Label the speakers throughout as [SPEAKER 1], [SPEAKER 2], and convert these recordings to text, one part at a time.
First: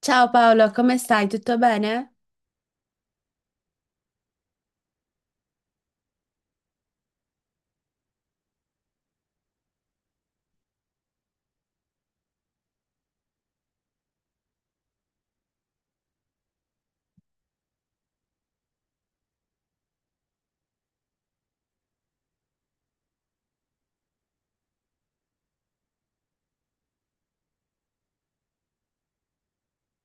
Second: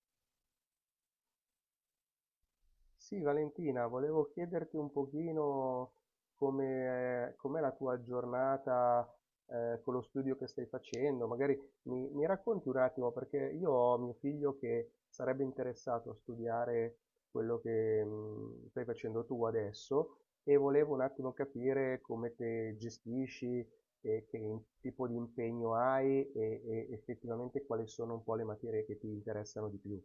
[SPEAKER 1] Ciao Paolo, come stai? Tutto bene?
[SPEAKER 2] Sì, Valentina, volevo chiederti un pochino come, com'è la tua giornata con lo studio che stai facendo. Magari mi racconti un attimo, perché io ho mio figlio che sarebbe interessato a studiare quello che stai facendo tu adesso e volevo un attimo capire come te gestisci e che tipo di impegno hai e effettivamente quali sono un po' le materie che ti interessano di più.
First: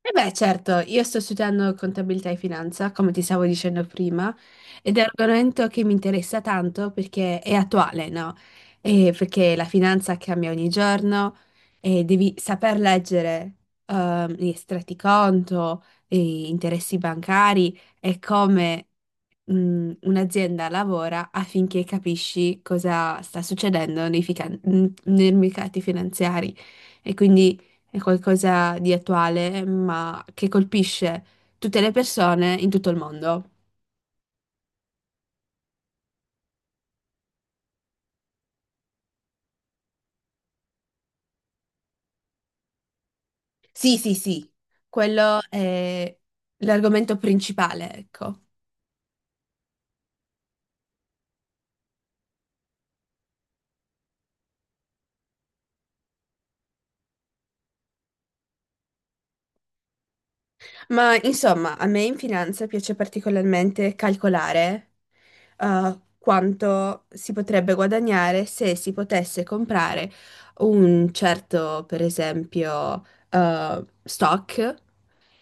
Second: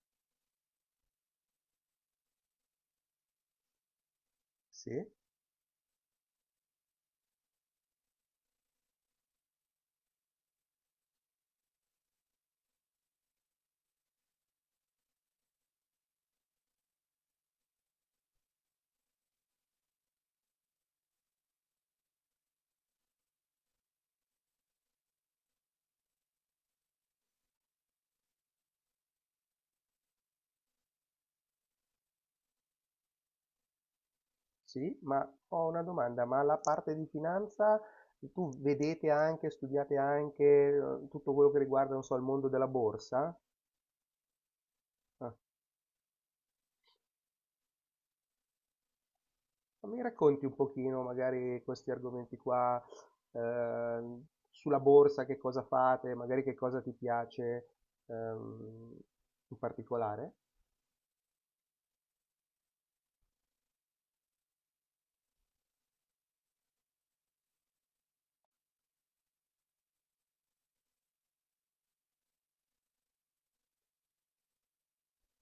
[SPEAKER 1] E beh, certo, io sto studiando contabilità e finanza, come ti stavo dicendo prima, ed è un
[SPEAKER 2] Sì?
[SPEAKER 1] argomento che mi interessa tanto perché è attuale, no? E perché la finanza cambia ogni giorno e devi saper leggere gli estratti conto, gli interessi bancari e come un'azienda lavora affinché capisci cosa sta succedendo nei mercati finanziari e quindi è qualcosa di attuale, ma che colpisce tutte le persone in tutto il mondo.
[SPEAKER 2] Sì, ma ho una domanda, ma la parte di finanza studiate anche tutto quello che riguarda, non so, il mondo della borsa?
[SPEAKER 1] Sì, sì, sì,
[SPEAKER 2] Ah,
[SPEAKER 1] quello è l'argomento principale, ecco.
[SPEAKER 2] ma mi racconti un pochino magari questi argomenti qua, ehm, sulla borsa, che cosa fate, magari che cosa ti piace, ehm, in particolare?
[SPEAKER 1] Ma insomma, a me in finanza piace particolarmente calcolare quanto si potrebbe guadagnare se si potesse comprare un certo, per esempio, stock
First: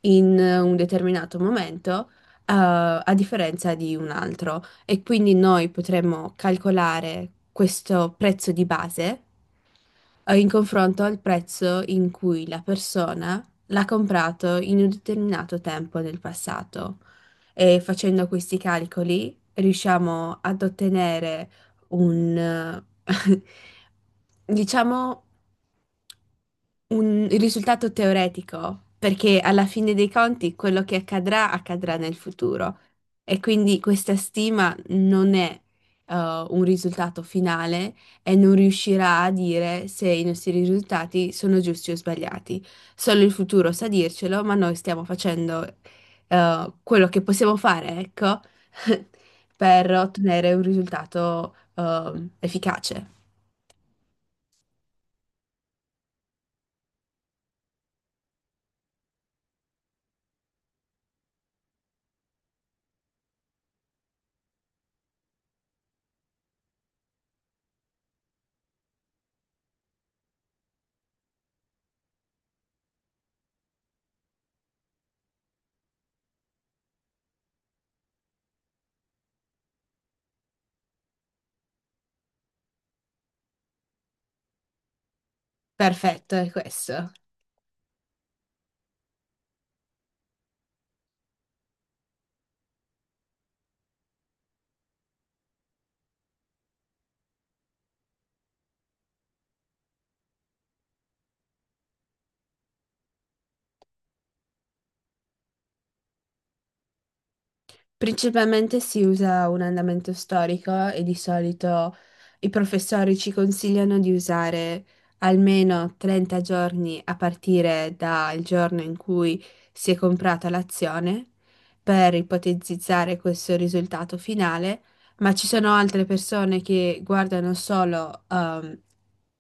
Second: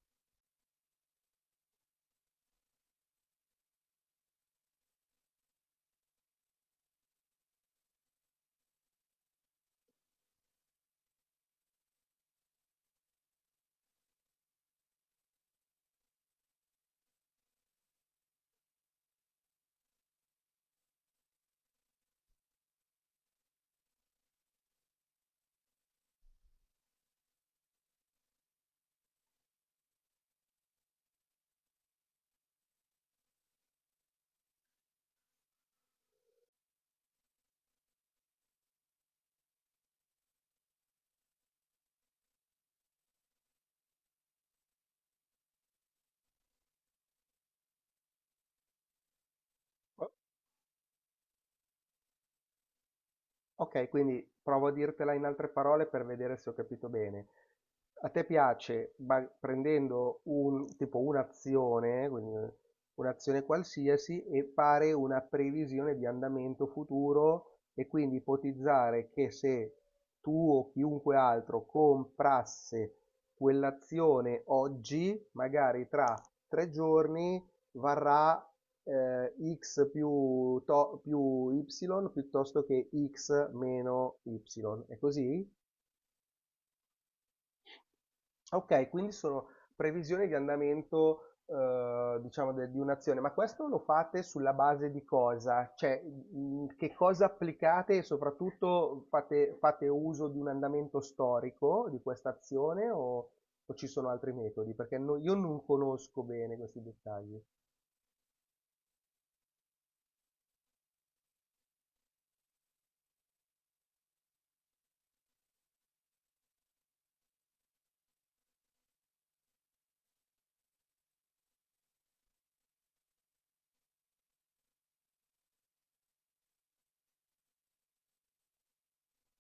[SPEAKER 1] in un determinato momento, a differenza di un altro. E quindi noi potremmo calcolare questo prezzo di base in confronto al prezzo in cui la persona l'ha comprato in un determinato tempo nel passato. E facendo questi calcoli riusciamo ad ottenere un diciamo, un risultato teoretico, perché alla fine dei conti quello che accadrà accadrà nel futuro e quindi questa stima non è eh, un risultato finale e non riuscirà a dire se i nostri risultati sono giusti o sbagliati. Solo il futuro sa dircelo, ma noi stiamo facendo quello che possiamo fare, ecco, per ottenere un risultato efficace.
[SPEAKER 2] Ok, quindi provo a dirtela in altre parole per vedere se ho capito bene. A te piace, prendendo un, tipo un'azione, quindi un'azione qualsiasi, e fare una previsione di andamento futuro e quindi ipotizzare che se tu o chiunque altro comprasse quell'azione oggi, magari tra tre giorni, varrà eh, x più, più y piuttosto che x meno y. È così?
[SPEAKER 1] Perfetto, è questo.
[SPEAKER 2] Ok, quindi sono previsioni di andamento, diciamo, di un'azione, ma questo lo fate sulla base di cosa? Cioè, che cosa applicate e soprattutto fate uso di un andamento storico di questa azione o ci sono altri metodi? Perché io non conosco bene questi dettagli.
[SPEAKER 1] Principalmente si usa un andamento storico e di solito i professori ci consigliano di usare almeno 30 giorni a partire dal giorno in cui si è comprata l'azione per ipotizzare questo risultato finale, ma ci sono altre persone che guardano solo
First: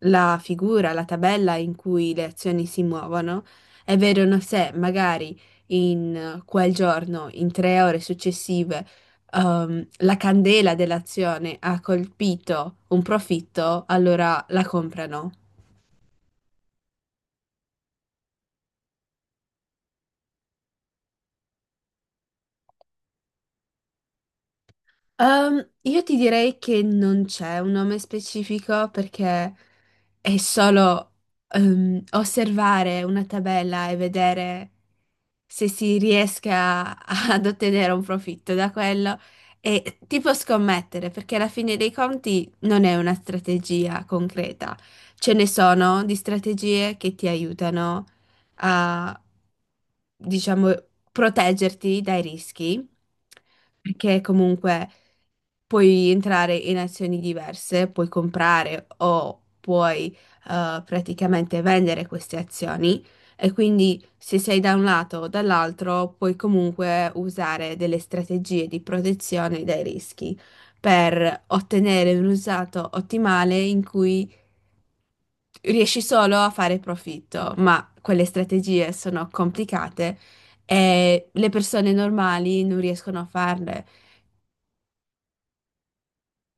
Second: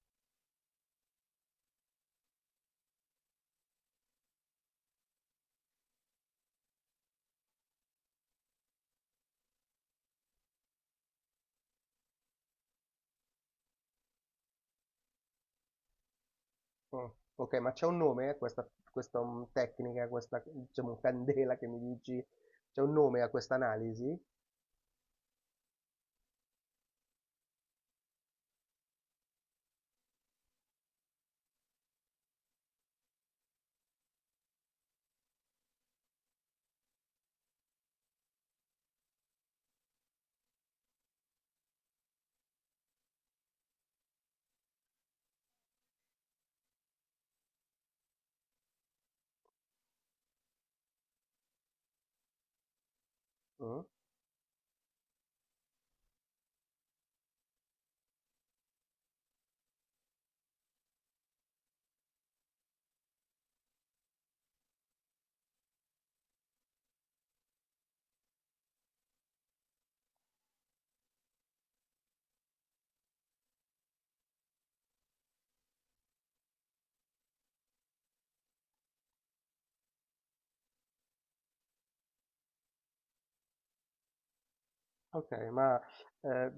[SPEAKER 1] la figura, la tabella in cui le azioni si muovono e vedono se magari in quel giorno, in tre ore successive, la candela dell'azione ha colpito un profitto, allora la comprano.
[SPEAKER 2] Mm. Ok, ma c'è un nome a questa tecnica, a questa, diciamo, candela che mi dici? C'è un nome a questa analisi?
[SPEAKER 1] Io ti direi che non c'è un nome specifico perché è solo osservare una tabella e vedere se si riesca a- ad ottenere un profitto da quello e tipo scommettere, perché alla fine dei conti non è una strategia concreta. Ce ne sono di strategie che ti aiutano a, diciamo, proteggerti dai rischi
[SPEAKER 2] Mm?
[SPEAKER 1] perché comunque puoi entrare in azioni diverse, puoi comprare o puoi praticamente vendere queste azioni e quindi se sei da un lato o dall'altro puoi comunque usare delle strategie di protezione dai rischi per ottenere un risultato ottimale in cui riesci solo a fare profitto, ma quelle strategie sono complicate e le persone normali non riescono a farle.
[SPEAKER 2] Ok, ma eh,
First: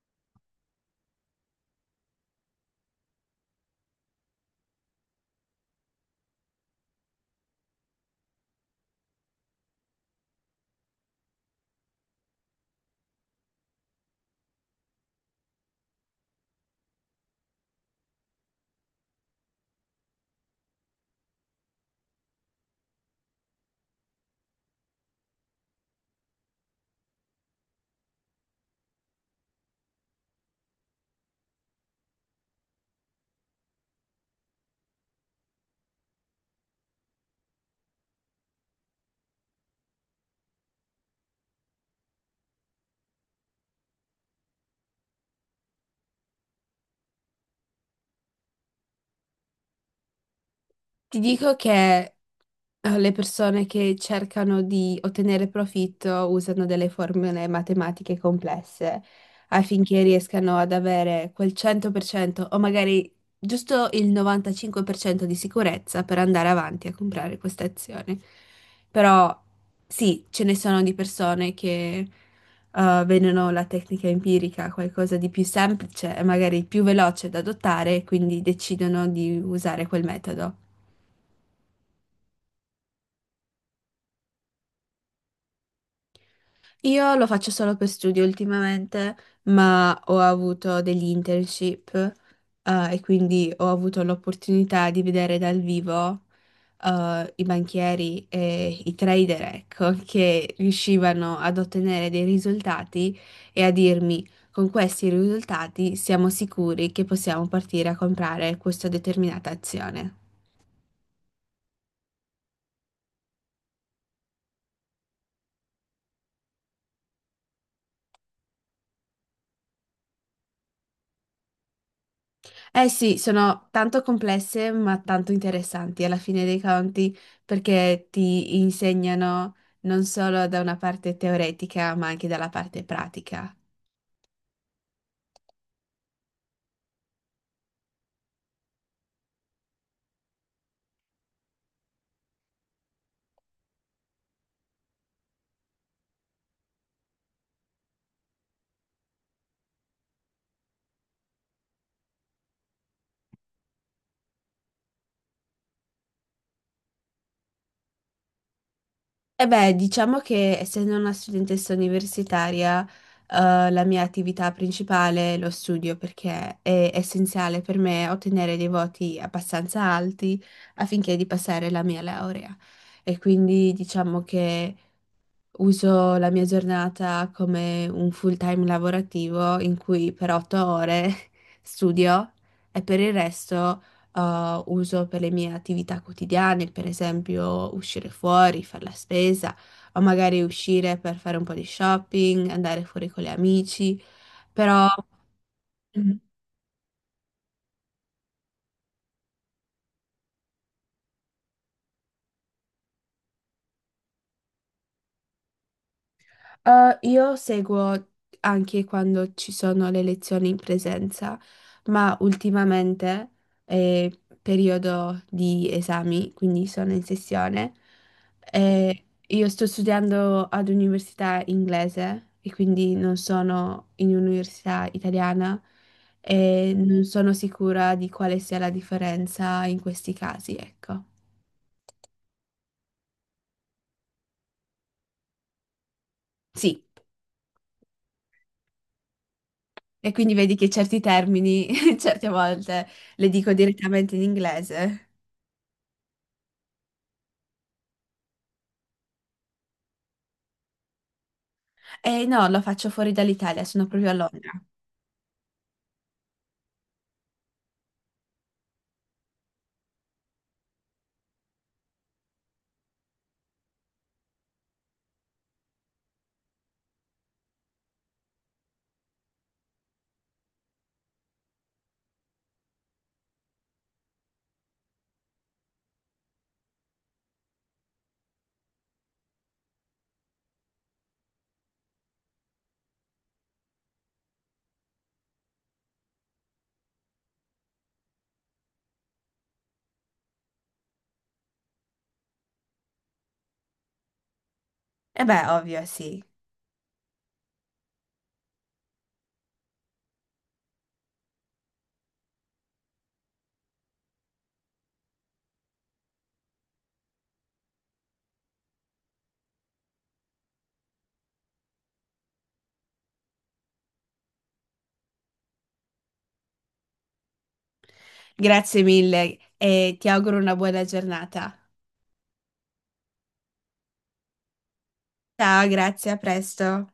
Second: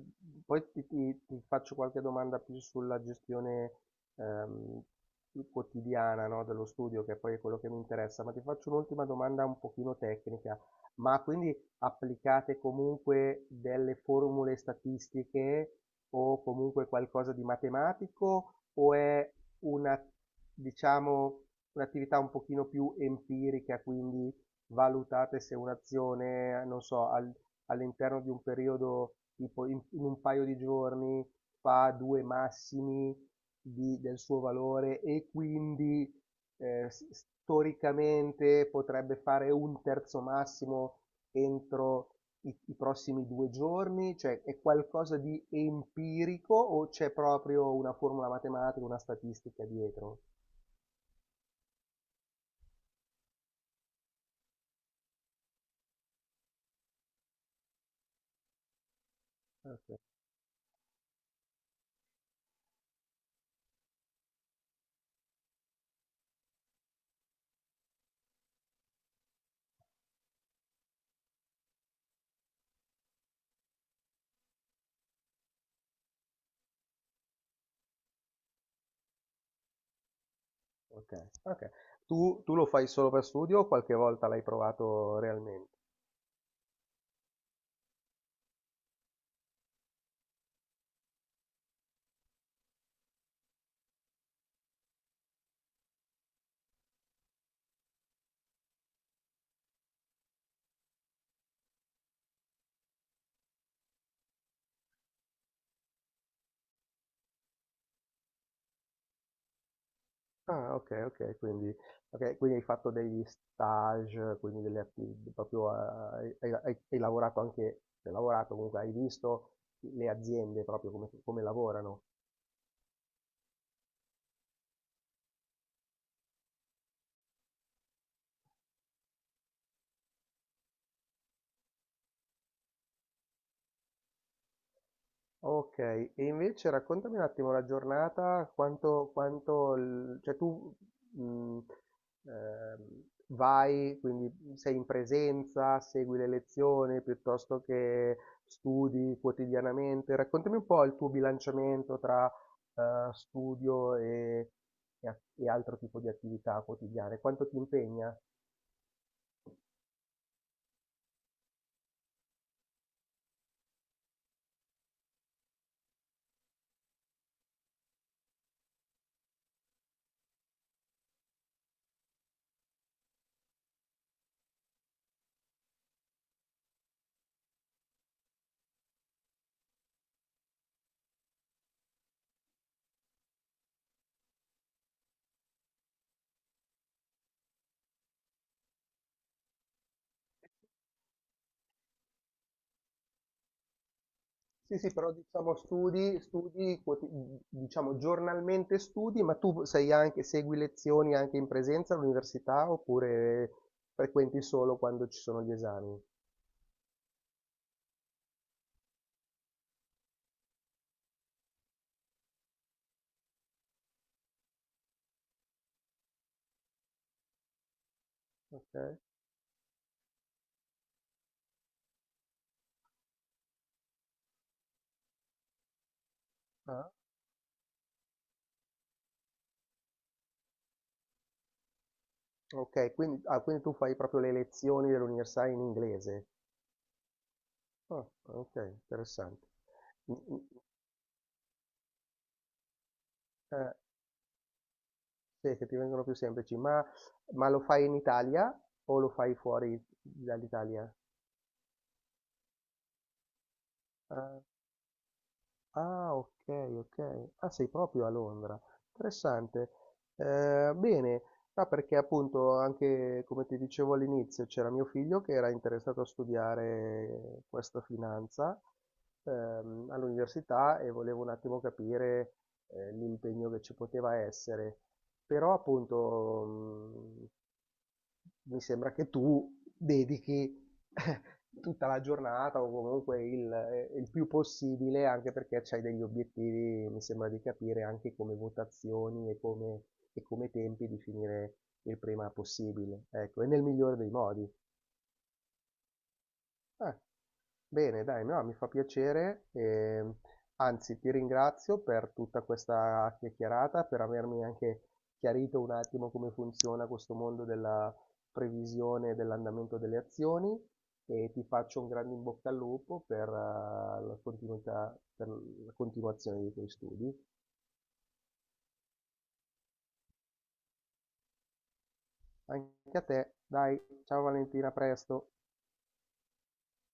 [SPEAKER 2] poi ti faccio qualche domanda più sulla gestione ehm, più quotidiana, no, dello studio, che poi è quello che mi interessa, ma ti faccio un'ultima domanda un pochino tecnica. Ma quindi applicate comunque delle formule statistiche o comunque qualcosa di matematico o è una, diciamo, un'attività un pochino più empirica, quindi valutate se un'azione, non so, al all'interno di un periodo, tipo in un paio di giorni, fa due massimi del suo valore e quindi storicamente potrebbe fare un terzo massimo entro i prossimi due giorni? Cioè è qualcosa di empirico o c'è proprio una formula matematica, una statistica dietro?
[SPEAKER 1] Ti dico che le persone che cercano di ottenere profitto usano delle formule matematiche complesse
[SPEAKER 2] Ok,
[SPEAKER 1] affinché riescano ad avere quel 100% o magari giusto il 95% di sicurezza per andare avanti a comprare queste azioni. Però sì, ce ne sono di persone che vedono la tecnica empirica qualcosa di più semplice e magari più veloce da adottare, quindi decidono di usare quel metodo.
[SPEAKER 2] ok. Ok. Tu, tu lo fai solo per studio o qualche volta l'hai provato realmente?
[SPEAKER 1] Io lo faccio solo per studio ultimamente, ma ho avuto degli internship, e quindi ho avuto l'opportunità di vedere dal vivo, i banchieri e i trader, ecco, che riuscivano ad ottenere dei risultati e a dirmi, con questi risultati siamo sicuri che possiamo partire a comprare questa determinata azione.
[SPEAKER 2] Ah, okay, okay, quindi hai fatto degli stage, quindi delle atti proprio a hai lavorato anche, cioè lavorato, comunque hai visto le aziende proprio come come lavorano.
[SPEAKER 1] Eh sì, sono tanto complesse ma tanto interessanti alla fine dei conti perché ti insegnano non solo da una parte teoretica ma anche dalla parte pratica.
[SPEAKER 2] Ok, e invece raccontami un attimo la giornata, quanto cioè tu mh, vai, quindi sei in presenza, segui le lezioni piuttosto che studi quotidianamente. Raccontami un po' il tuo bilanciamento tra studio e, e altro tipo di attività quotidiane, quanto ti impegna?
[SPEAKER 1] E beh, diciamo che essendo una studentessa universitaria, la mia attività principale è lo studio perché è essenziale per me ottenere dei voti abbastanza alti affinché di passare la mia laurea. E quindi diciamo che uso la mia giornata come un full-time lavorativo in cui per 8 ore studio e per il resto uso per le mie attività quotidiane, per esempio uscire fuori, fare la spesa o magari uscire per fare un po' di shopping, andare fuori con gli amici,
[SPEAKER 2] Sì,
[SPEAKER 1] però...
[SPEAKER 2] sì, però diciamo diciamo giornalmente studi, ma tu sei anche, segui lezioni anche in presenza all'università oppure frequenti solo quando ci sono gli esami?
[SPEAKER 1] Io seguo anche quando ci sono le lezioni in presenza, ma ultimamente è periodo di esami, quindi sono in sessione.
[SPEAKER 2] Ok.
[SPEAKER 1] E io sto studiando ad università inglese e quindi non sono in un'università italiana e
[SPEAKER 2] Ah,
[SPEAKER 1] non sono sicura di quale sia la differenza in questi casi, ecco.
[SPEAKER 2] ok, quindi, ah, quindi tu fai proprio le lezioni dell'università in inglese.
[SPEAKER 1] Sì.
[SPEAKER 2] Ah, ok, interessante.
[SPEAKER 1] E
[SPEAKER 2] Mm,
[SPEAKER 1] quindi
[SPEAKER 2] mm,
[SPEAKER 1] vedi che certi termini, certe volte, le dico
[SPEAKER 2] eh,
[SPEAKER 1] direttamente in inglese.
[SPEAKER 2] sì, che ti vengono più semplici, ma lo fai in Italia o lo fai fuori dall'Italia?
[SPEAKER 1] E no, lo faccio fuori dall'Italia, sono proprio a Londra.
[SPEAKER 2] Ah, okay, okay. Ah, sei proprio a Londra. Interessante. Bene, no, perché appunto anche, come ti dicevo all'inizio, c'era mio figlio che era interessato a studiare questa finanza, all'università e volevo un attimo capire, l'impegno che ci poteva essere. Però appunto, mh, mi sembra che tu dedichi eh, tutta la giornata o comunque il più possibile, anche perché c'hai degli obiettivi, mi sembra di capire, anche come votazioni e come tempi di finire il prima possibile, ecco, e nel migliore dei modi.
[SPEAKER 1] E beh, ovvio, sì.
[SPEAKER 2] Eh, bene, dai, no, mi fa piacere, anzi ti ringrazio per tutta questa chiacchierata, per avermi anche chiarito un attimo come funziona questo mondo della previsione dell'andamento delle azioni e ti faccio un grande in bocca al lupo per, la continuità, per la continuazione dei tuoi studi.
[SPEAKER 1] Grazie mille e ti auguro una buona giornata.
[SPEAKER 2] Anche a te, dai, ciao Valentina, a presto.
[SPEAKER 1] Ciao, grazie, a presto.